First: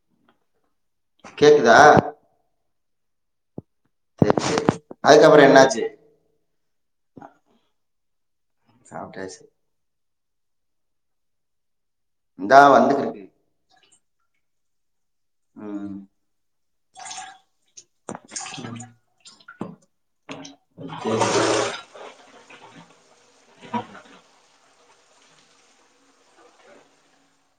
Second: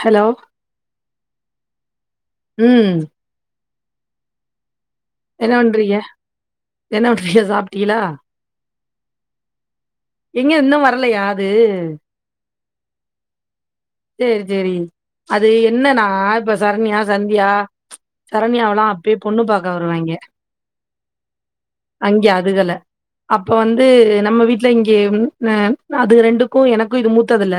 Hello கேக்குதா ம் சரி சரி அதுக்கப்புறோ என்ன என்னாச்சு பண்றீங்க என்ன பண்றீங்க சாப்பிட்டீலா சாப்ட்டாச்சு எங்க இன்னு வரலயா அது இந்தா வந்துக்கிரு சேரி சேரி அது ம் என்னன்னா இப்ப சரண்யா சந்தியா சரண்யாவெல்லா அப்யே பொண்ணு பாக்க வருவாய்ங்க அங்கே அதுகல அப்ப வந்து நம்ம வீட்ல இங்கே ம் அதுக ரெண்டுக்கு எனக்கு இது மூத்தது இல்ல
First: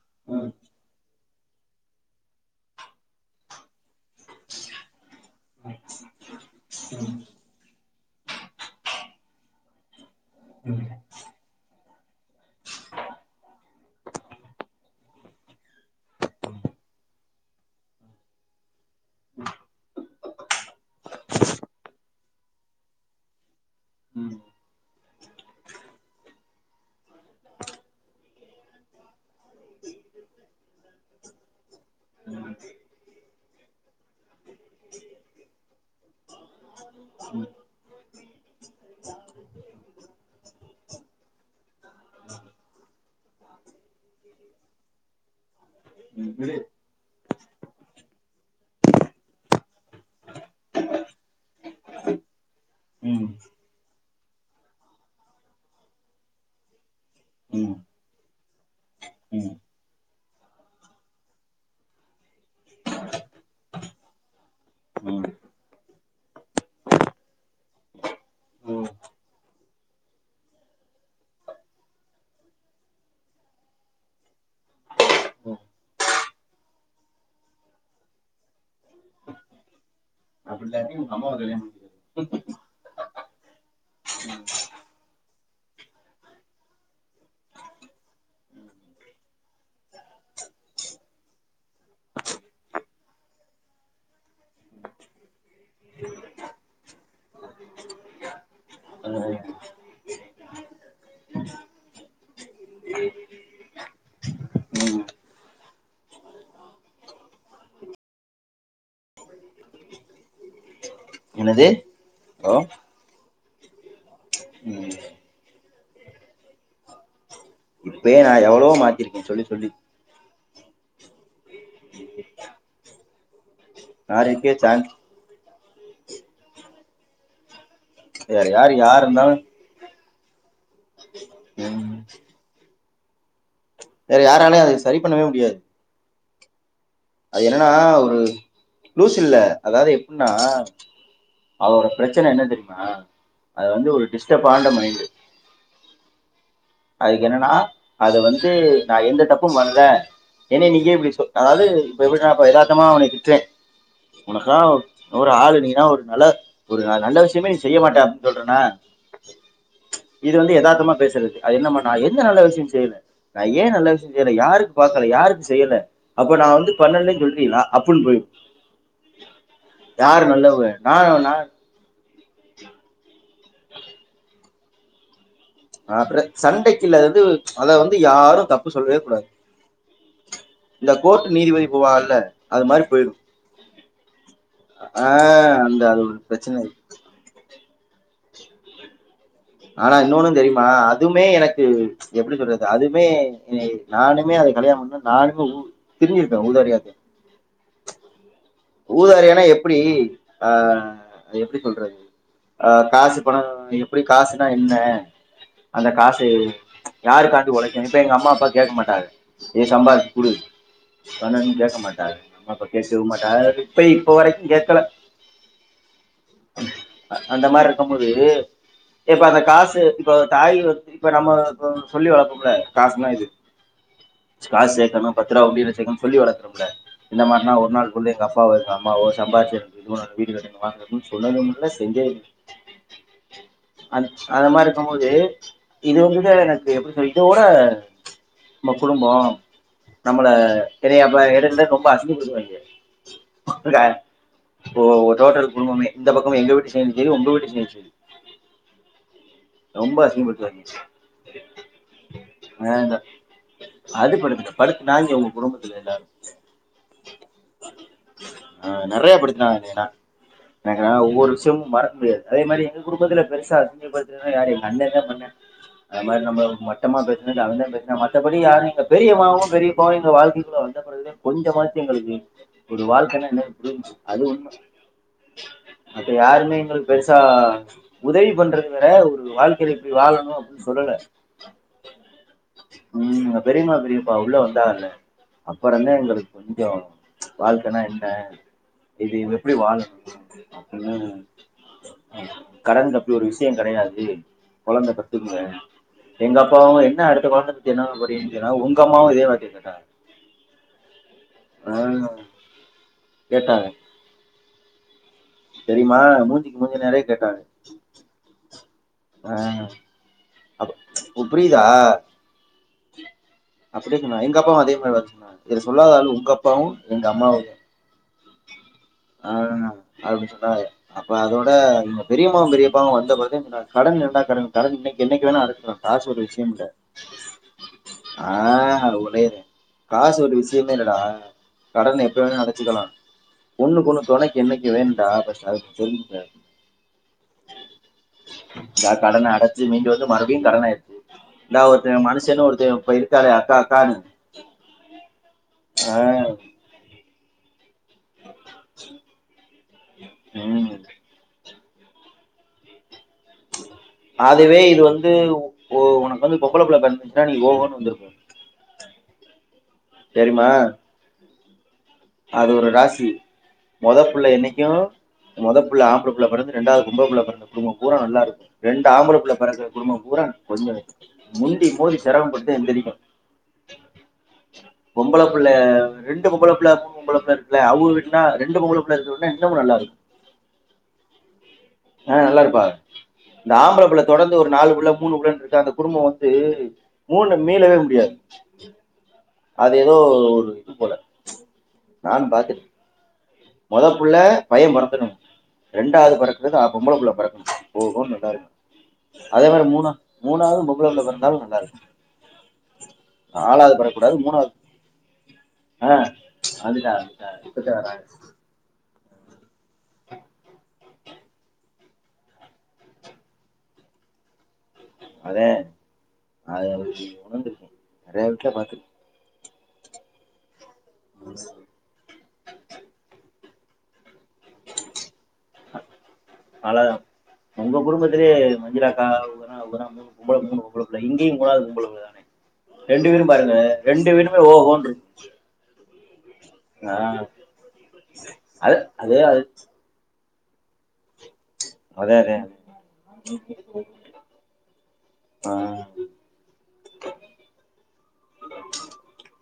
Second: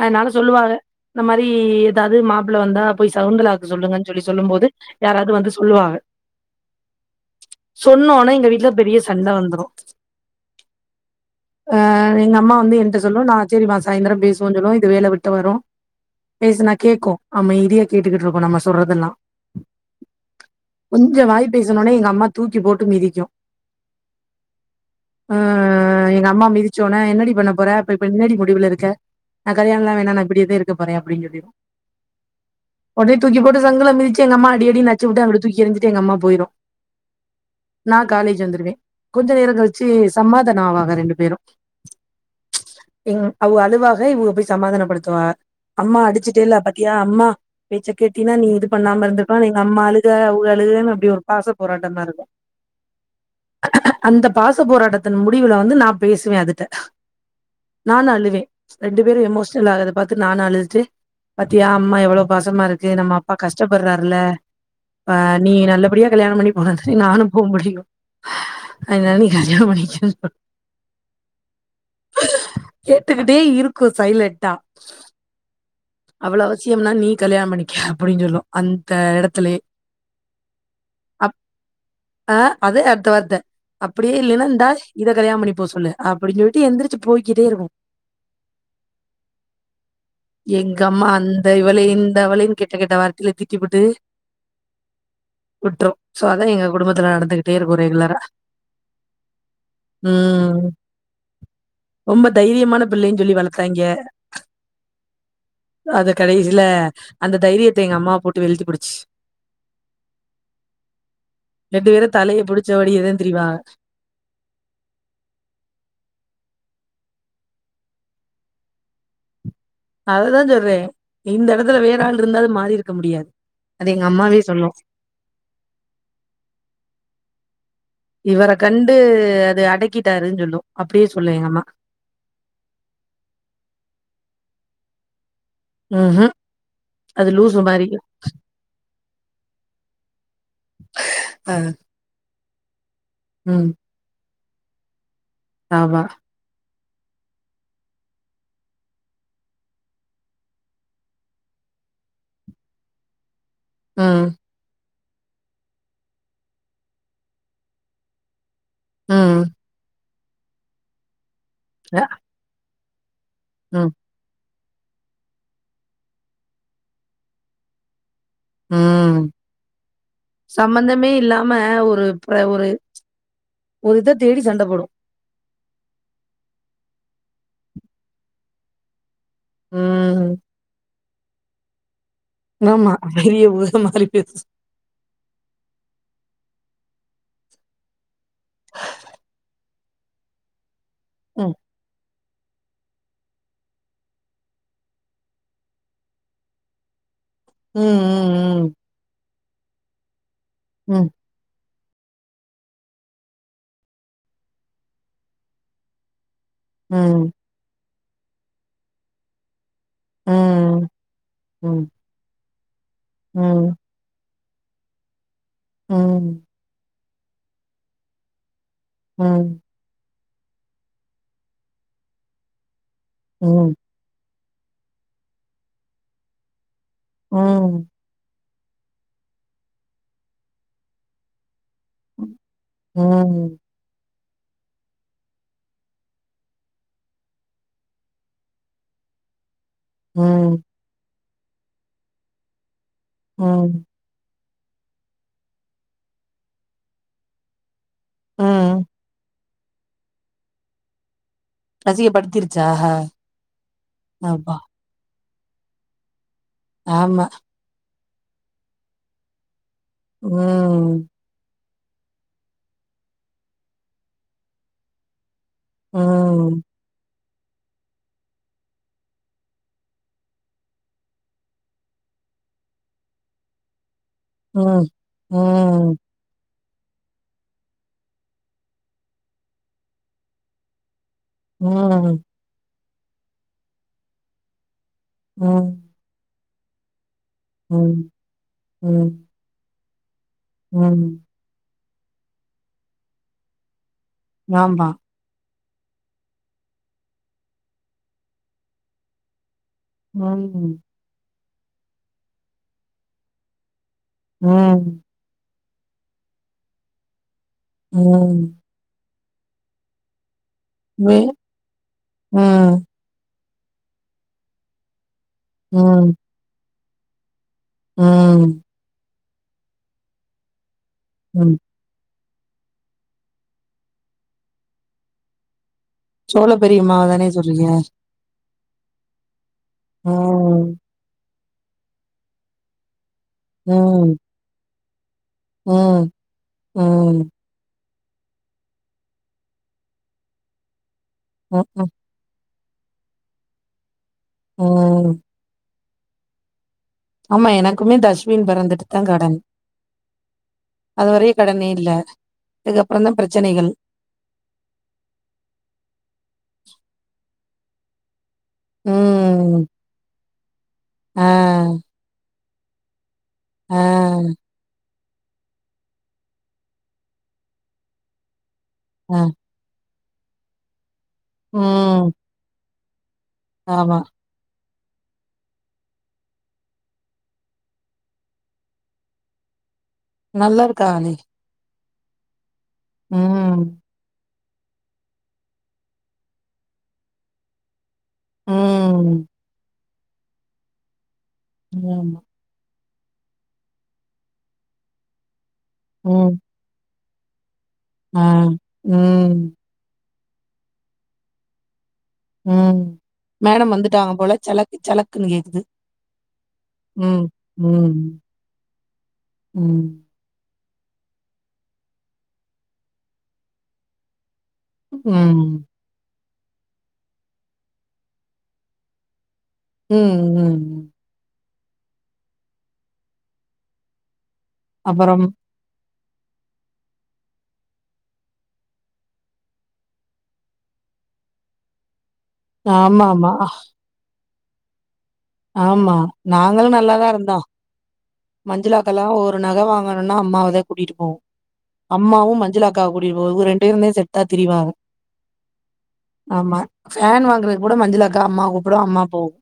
அதனால சொல்லுவாக இந்த மாதிரி எதாவுது மாப்பிள வந்தா போய் சவுந்தலாக் கு சொல்லுங்கனு சொல்லி சொல்லும் போது யாராவுது வந்து சொல்லுவாங்க சொன்ன ஒன்னே எங்க வீட்ல பெரிய சண்ட வந்துரு ம் அ எங்க அம்மா வந்து என்ட்ட சொல்லு நா சேரிமா சாய்ந்தர பேசுவோன்னு சொல்லு இது வேல வெட் தவறா பேசுனா கேக்கு அமைதியா கேட்டுகிட்டு இருக்கு நம்ம சொல்றதெல்லா கொஞ்சோ வாய் பேசுன ஒன்னே எங்க அம்மா தூக்கி போட்டு மிதிக்கு ம் ஆ எங்க அம்மா மிதிச்ச ஒன்னே என்னடி பண்ண போற இப்ப இப்ப என்னடி முடிவுல இருக்க நா கல்யாணோல்லா வே ணா நா இப்டியே தா இருக்க போற அப்டினு சொல்லிருவ ம் உடனே தூக்கி போட்டு சங்குல மிதுச்சு எங்கம்மா அடி அடினு அடிச்சு வுட்டு அங்க தூக்கி எறிஞ்சுட்டு எங்க அம்மா போயிரு ம் நா காலேஜ் வந்துருவே கொஞ்சோ நேரங் கழிச்சு சமாதானோ ஆவாங்க ரெண்டு பேரு ச் இங் அவுக அழுவாக இவுக போய் சமாதானப்படுத் துவாக அம்மா ம் அடிச்சீட்டே விடு இல்ல பாத்தியா அம்மா பேச்சக்கேட்டினா நீ இது பண்ணாம இருந்துருப்ப எங்க அம்மா அழுக அவுக அழுகன்னு அப்டி ஒரு பாச போராட்டமா இருக்கு [inaudible] ம் அந்த பாச போராட்டத்தின் முடிவுல வந்து நா பேசுவே அதுட்ட ம் நானு அழுவே ரெண்டு பேரு ம் எமோஷனல் ஆகுற பாத்து நானு அழுதுட்டு பாத்தியா அம்மா எவ்ளோ பாசமா இருக்கு நம்ம அப்பா கஷ்டப்படுறாருல ப ம் நீ நல்லபடியா கல்யாணம் பண்ணி போனதான்டி நானு போக முடியு ம் அதனால நீ கல்யானோ பண்ணிக்கோனு சொன் கேட்டுக்கிட்டே இருக்கு சைலட்டா ம் அவ்ள அவசியம்னா நீ கல்யாண பண்ணிக்க அப்டினு சொல்லு அந்த எடத்துலயே அப்டில்லாட்டி அப் அ அதே அடுத்த வார்த்த அப்டியே இல்லைன்னா இந்தா இத கல்யாணம் பண்ணி போ சொல்லு அப்டின் சொல்லிட்டு எந்திரிச்சு போயிகிட்டேயிருக்கு எங்கம்மா அந்த இவளே இந்த அவளேனு கெட்ட கெட்ட வார்த்தையில திட்டிபுட்டு விட்ரு சோ அதா எங்க குடும்பத்துல நடந்துகிட்டேயிருக்கு ரெகுலரா ஆ ம் ரொம்ப தைரியமான பிள்ளைனு சொல்லி வளத்தாய்ங்க ம் அது கடைசில அந்த தைரியத்த எங்க அம்மா போட்டு வெழுத்துபுடுச்சு என்னது ரெண்டு பேரு தலைய ஹலோ புடிச்சபடியேதா திரிவாங்க ம் இப்பயே நா எவ்ளவோ மாத்திருக்கே சொல்லி சொல்லி அததா சொல்றே இந்த எடத்துல வேறாள்ருந்தா அது மாறியிருக்க முடியாது அது எங்க அம்மாவே யாருக்கே சொல்லு சான்ஸ் வேற இவர யாரு கண்டு யார் இருந்தாலு அது அடக்கிட்டாருன் சொல்லு அப்டியே சொல்லு எங்கம்மா ம் வேற யாராலுமே அதய சரி பண்ணவே முடியாது ம்ஹூம் அது என்னன்னா ஒரு லூஸ் இல்ல அதாது எப்டினா அ அவ பிரச்சன என்ன தெரியுமா ம் அது வந்து ஒரு டிஸ்டர்ப் ஆன்ட மைண்டு தாவா அதுக்கு என்னனா அத வந்து நா எந்த தப்பு பண்ல என்னைய நீ ஏ இப்டி சொ அதாது இப்ப எப்டி நா இப்ப யதார்த்தமா உன்னைய நா திட்றே ம் உனக்குலா ஒரு ஆளு நீனா ஒரு நல்ல ஒரு நல்ல விஷயமே நீ செய்ய மாட்ட அப்டினு சொல்றனா ம் இது வந்து யதார்த்தமா பேசுறது அது என்ன நா அ எந்த நல்ல விஷய செய்யல நா ஏ ம் நல்ல விஷய ஏலே யாருக்கு பாக்கல யாருக்கு செய்யல அப்ப நா வந்து பண்ணல னு சொல்றீகளா அப்பன் போயி ம் நான் நான் சம்மந்தமேயில்லாம ஒரு ஒர ஒரு ஒரு இத தேடி சண்ட போடு அப்பற சண்டைக்குள்ள வந்து அத வந்து யாரு தப்பு சொல்லவே கூடாது ம் இந்த கோர்ட் நீதிபதி போவாகல்ல ஆமா வீதியே பூரா மாறிட்டுயிருந்துச்சு ஆ அந்த அது ஒரு பிரச்சனையிருக் ஆனா இன்னொன்னு தெரிமா அதுமே ம். எனக்கு எப்டி சொல்றது அதுமே நானுமே அத கல்யாண பண்ண நானுமே ஊ திரிஞ்சிருப்ப ஊதாரியாட்ட ம் ஊதாரியானா எப்டி ஆ ம், அத எப்டி சொல்றது ஆ காசு பண எப்டி காசுனா என்ன அந்த காசு ம், யாருக்காண்டி ஒழைக்கனு இப்ப எங்க அம்மா அப்பா கேக்கமாட்டாங்க நீ சம்பாதிச்சு குடு ம், பண்ணுனு ம், கேக்கமாட்டாங்க அம்மா அப்பா பேசவும்மாட்டாங்க ம், ம், இப்ப இப்ப வரைக்கும் கேக்கல ம் அந்த மாரியிருக்கும்போது இப்ப அந்த ம், காசு இப்போ தாய் இப்ப நம்ம சொல்லி வளப்போம்ல கூட காசுனா இது ம் காஸ் சேக்கணு பத்ரா உண்டில சேக்கணு சொல்லி வளக்கணு புள்ள இந்த மார்னா ஒர் நாள் சொல்லு எங்கப்பாவோ எங்கம்மாவோ சம்பார்ச்சி எனக்கிது வணு வீடு வேணு என வாங்றதுன் சொன்னதேயில்ல செஞ்சதேயில் ம் அந் அந்த மாரியிர்க்கும் போது இது ஒன்னுமேயில்ல எனக்கு எப்படி இதோட ம குழும்போ நம்மள ம், பெரியாப்ப எடுனு ரொம்ப அசிங்க படுத்துவாய்ங்க ம், [unintelligible] இப்போ டோட்டல் குடும்பமே இந்த பக்கோம் எங்க வீட்டு செய்ட் சேரி உங்க வீட்டு செய்ட் சேரி ம் ரொம்ப அசிங்கப்படுத்தரம்பிச் அசிங்கப்படுத்திருச்சா? வேண்ட அது படுத்துக்க அப்பா! படுத் நாய்ங்க உங்க குடும்பத்துல எல்லாரு ஆமா ஆ நெறைய படிச்சினான்னா எனக்கு ம், ஒவ்வொரு விஷயமு மறக்க முடியாது அதே மாரி எங்க குடும்பத்துல பெருசா ஹேப்பி பெர்த்டே யாரு எங்க அண்ண தா பண்யான் அது மாரி நம்ம ம், சுத்தமா பேசினதுல்ல அவன்தா பேசினா மத்தபடி யாரு பெரியம்மாவு பெரியப்பாவு எங்கள வாழ்த்திவிட்டு வந்தப்பெறகு கொஞ்ச மாச்சு எங்களுக்கு ஒரு வாழ்க்கைன என்னன்னா புரிஞ்சு அது உண்ம ம், ம், ம், அப்ப யாருமே எங்களுக்கு பெருசா உதவி பண்றது வேற ஒரு வாழ்க்கையில இப்டி வாழணு அப்படின்னு சொல்லல ம் ம் பெரியுமா பெரிப்பா உள்ள வந்தாங்கல அப்பறந்தா எங்களுக்கு கொஞ்ச வாழ்க்கனா ம், என்ன ம், இது எப்டி வாழணு அப்படின்னு ம். கடன் பத்தி ஒரு விஷய கெடையாது அப்டி ஆமா. கொழந்த பெ ங்க எங்கப்பாவு என்ன அடுத்த மாச [unintelligible] உங்க அம்மாவு இதே வார்த்தைய கேக்குறாங்க [inaudible] ஆ கேட்டாங்க ம் தெரிமா மூஞ்சுக்கு மூஞ்சு நேரய கேட்டாங்க ம் ஆ அ பு வே ஒனக்கு புரியுதா ம் அப்படியே சொன்னா எங்கப்பாவு அதே மாரிதா சொன்னாங்க இதுல ம், சொல்லாதாலு உங்கப்பாவு எங்கம்மாவு தா ம் ஆங் அப்படி சொன்னாரு அப்ப அதோட ம். பெரியமாவு பெரியப்பாவு வந்த பெறகு சொன்னாங்க கடன் என்னா கட கடன் இன்னைக்கு என்னைக்கு வேணா அடைக்கலா சோள பெரியமாவ தானே சொல்றீங்க ஆ ஒளறே காசு ஒரு ம் விஷயமே இல்லடா கடன எப்பவுமே அடைச்சுக்கலா ஒண்ணுகொண்ணு ம் தொணைக்கு என்னைக்கு வேணும்டா பஸ்ட் ம் ம் சார் கடன அடைச்சு மீண்டு வந்து மறுபடியு கடன் ஆயடுச்சு இந்தா ம்ஹும் ஒருத்த மனு செல்லோ ஒருஜ்ஜயோ போய்ருக்காளே அக்கா அக்கானு உஹம் ஆ ஆமா எனக்குமே தஸ்வின் பிறந்துட்டு தா கடன் ம் அதுவரையு கடனே இல்ல அதுக்கப்புறந் தா பிரச்சனைகள் அதுவே இது வந்து உனக்கு வந்து பொம்பளப்புள்ள பிறந்துச்சுன்னா நீ ஓஹோன்னு வந்திருப்ப ம்ம்ம் செரிம்மா ஆ அது ஒரு ராசி ஆ மொதப்புள்ள என்னைக்கு மொத புள்ள ஆம்பளை புள்ள புறந்து ரெண்டாவது பொம்பள புள்ள பிறந்த குடும்பம் பூரா நல்லா இருக்கு ரெண்டு ஆம்பள ஆ புள்ள பெறந்து குடும்பம் பூரா கொஞ்சோ முண்டி மோதி ம் சிரமம் பட்டு எந்தரிக்கு ஆமா பொம்பள புள்ள ரெண்டு பொம்பள புள்ளயாக்கு பொம்பளப்புள்ள இருக்குல அவுக வீட்ல ரெண்டு பொம்பள புள்ள இருக்குற வீட்ல இன்னமு நல்லா இருக்கு நல்லா ருக்கானே ஆ நல்லா இருப்பாக இந்த ம் ஆம்பள புள்ள தொடர் ந்து ஒரு நாலு புள்ள மூணுபுள்ள இருக்ற அந்த குடும்போ வந்து மூணு மீளவே முடியாது ம் அது ஏதோ ஒரு இது போல ஆமா நானு பாத்துட் மொத புள்ள பைய பெறக்கணு ரெண்டாவது ம் பெறக்கறது பொம்பள புள்ள பெறக்கணு ஓகோன் ஆ நல்லா இருக்கு ம் அதே மாரி மூணா மூணாவது பொம்பள புள்ள பிறந்தாலு நல்லா இருக்கு ம் மேடம் வந்துட்டாங்க படக்கூடாது போல மூணாவது சலக் சலக்குன்னு கேக்குது ஆ அதுதான் ம் அதுதான் இப்பதான் ம் வராங்க ம் அதே ம் அது ஒருவிஷ் உணர்ந்துருக்கே நிறைய வீட்ல பாத்துருக்கே ம் ம் ம் பார்த்துருக்கேன் அப்பறம் நல்லாதா உங்க குடும்பத்திலே மஞ்சுளாக்கா மூணு பொம்பள புள்ள இங்கயு மூணாவது பொம்பள புள்ள தானே ரெண்டு வீடு ஆமாமா. ஆமா. பாருங்க ரெண்டு வீடுமே ஓகோண்ருக்கு ஆமா நாங்களு நல்லாதா இருந்தோ அது மஞ்சுளாக்கல்லா அது ஒரு அது நக வாங்க ன்னா அம்மாவ தா கூட்டிட்டுப்போவு அதே அம்மாவு அதே மஞ்சுளா அக்காவ கூட்டி போவு இவ்க ரெண்டு பேருந்தே செட்டா திரிவாக ஆ ஆமா ஃபேன் வாங்குறது கூட மஞ்சுள அக்கா அம்மாவ கூப்டு அம்மா போகு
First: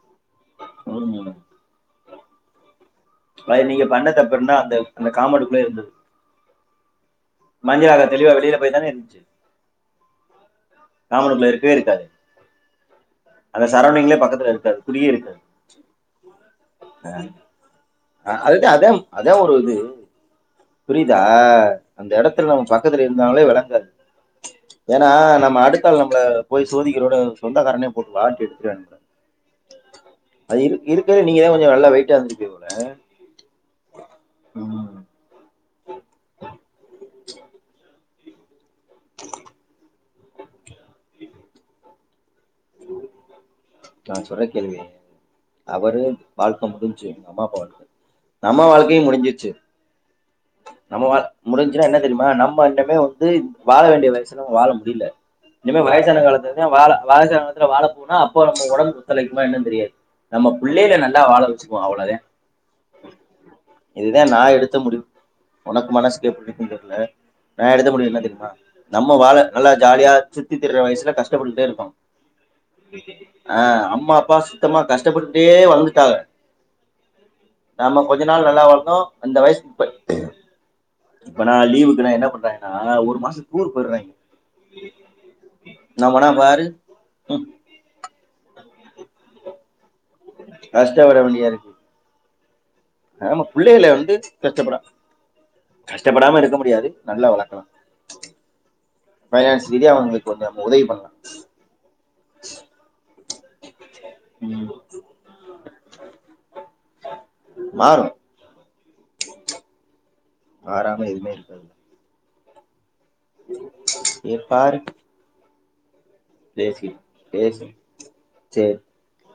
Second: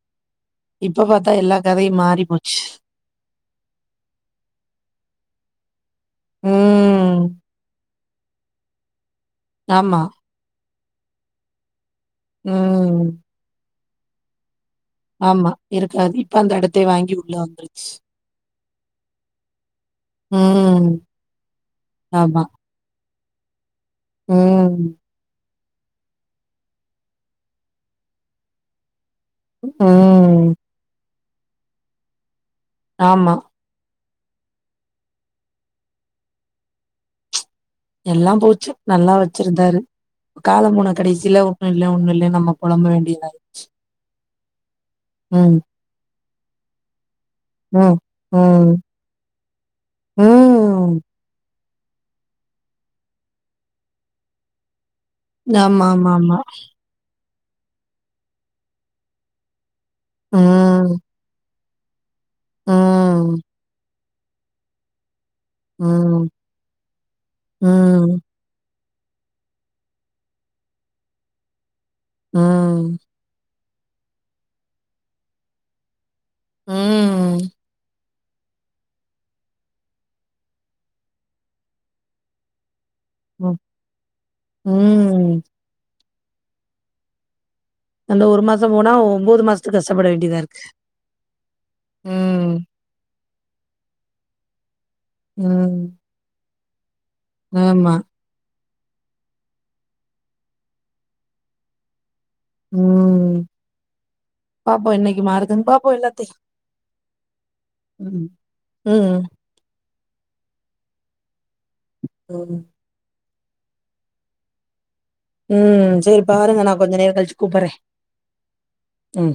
இப்ப பாத்தா ம். எல்லா கதையு மாறி போச்சு அது நீங்க பண்ண தப்பு என்னென்ன அந்த அந்த காம்பவுண்டுக்குள்ள இருந்தது ம் மஞ்சுளாஅக்கா தெளிவா வெளியில போயி தானே இருந்துச்சு ஆமா ஆம்பள புள்ள இருக்கவே இருக்காது ம் அந்த சரௌண்டிங்லயே பக்கத்துல இருக்காது குடியே இருக்காது ஆமா இருக்காது இப்ப அந்த இடத்தே வாங்கி உள்ள வந்துருச்சு அ அதுதா அதா அதா ஒரு இது ம். புரியுதா அந்த ஆமா. இடத்துல நம் பக் கத்துல இருந்தாலே வெளங்காது ம். ஏன்னா நம்ம அடுக் அடுத்தாள் நம்மள போய் சோதிக்கிறத விட சொந்தக்காரனே போட்டு வாட்டி எடுத்துருவானுங்க ம் இருக் இருக்கருதலயே நீங்கதா கொஞ்சோ நல்லா வெயிட்டா இருந்திருப்பீங்க போல ஆமா. ம் எல்லா போச்சு நல்லா வச்சிருந்தாரு காலம் போன கடைசில ஒன்னு இல்ல ஒன்னு இல்ல நம்ம புலம்ப வேண்டியதாயிருச்சு ம் வரு வாழ்க்க முடிஞ்ச்சு எங்க அம்மா அப்பா வாழ்க்க ம் அம்மா ம் வாழ்க்கையு முடிஞ்சிருச்சு ம் நம்மவா முடிஞ்ச்சுனா என்ன தெரியுமா நம்ம இன்னமே வந்து வாழ வேண்டிய வயசுல வாழ முடில இல்ல ஆமா ஆமா வயசான ஆமா காலத்லதே வாழ வயசான த்துல வாழப்போனா அப்போ நம்ம உடம்பு ஒத்துழைக்குமா என்னன் தெரியாது நம்ம பிள்ளைல நல்லா வாழ வச்சுகுவோ அவ்ளதே ம் இதுதா நா எடுத்த முடிவு உனக்கு மனசுக்கு ம் எப்டிக்குன்னு தெர்ல ம் நா எடுத்த முடிவு ம் என்ன தெரியுமா நம்ம வாழ நல்லா ஜாலியா சுத்தி திரியுற வயசுல கஷ்டப்பட்டுட்டே இருக்கோ ம் ஆ அம்மா அப்பா சுத்தமா கஷ்டப்பட்டே வந்துடாங்க ம் நாம கொஞ்சோ நாள் நல்லா வாழ்ந்தோ அந்த வயசு இப்ப இப்ப நா லீவுக்கு நா என்ன பண்றாயனா ஒரு மாச ம் டூர் போய்றாய்ங்க ம் நம்மனா பாரு அந்த ஒரு மாச போனா ஒம்போது மாசதுக்கு கஷ்டப்பட வேண்டியதா இருக்கு கஷ்டப்பட ம் நம்ம பிள்ளைகள வந்து பெத்தப்படா ம்ம் கஷ்டப்படாம இருக்க முடியாது நல்லா வளக்கலா பைனான்ஸ் ரீதியா அவங்களுக்கொஞ்சோ நம்ம உதவி பண்லா ம் ம் பாப்போ என்னைக்கு மாறுதுன் பாப்போ எல்லாத்தையு மாறும் ம் ம் மாறாம எதுவுமே இருக்காது ம் ஏ பாருக் ம் சேரிப் பாருங்க நா கொஞ்சோ நேர கழிச்சு பேசு கூப்பறே சரி ம்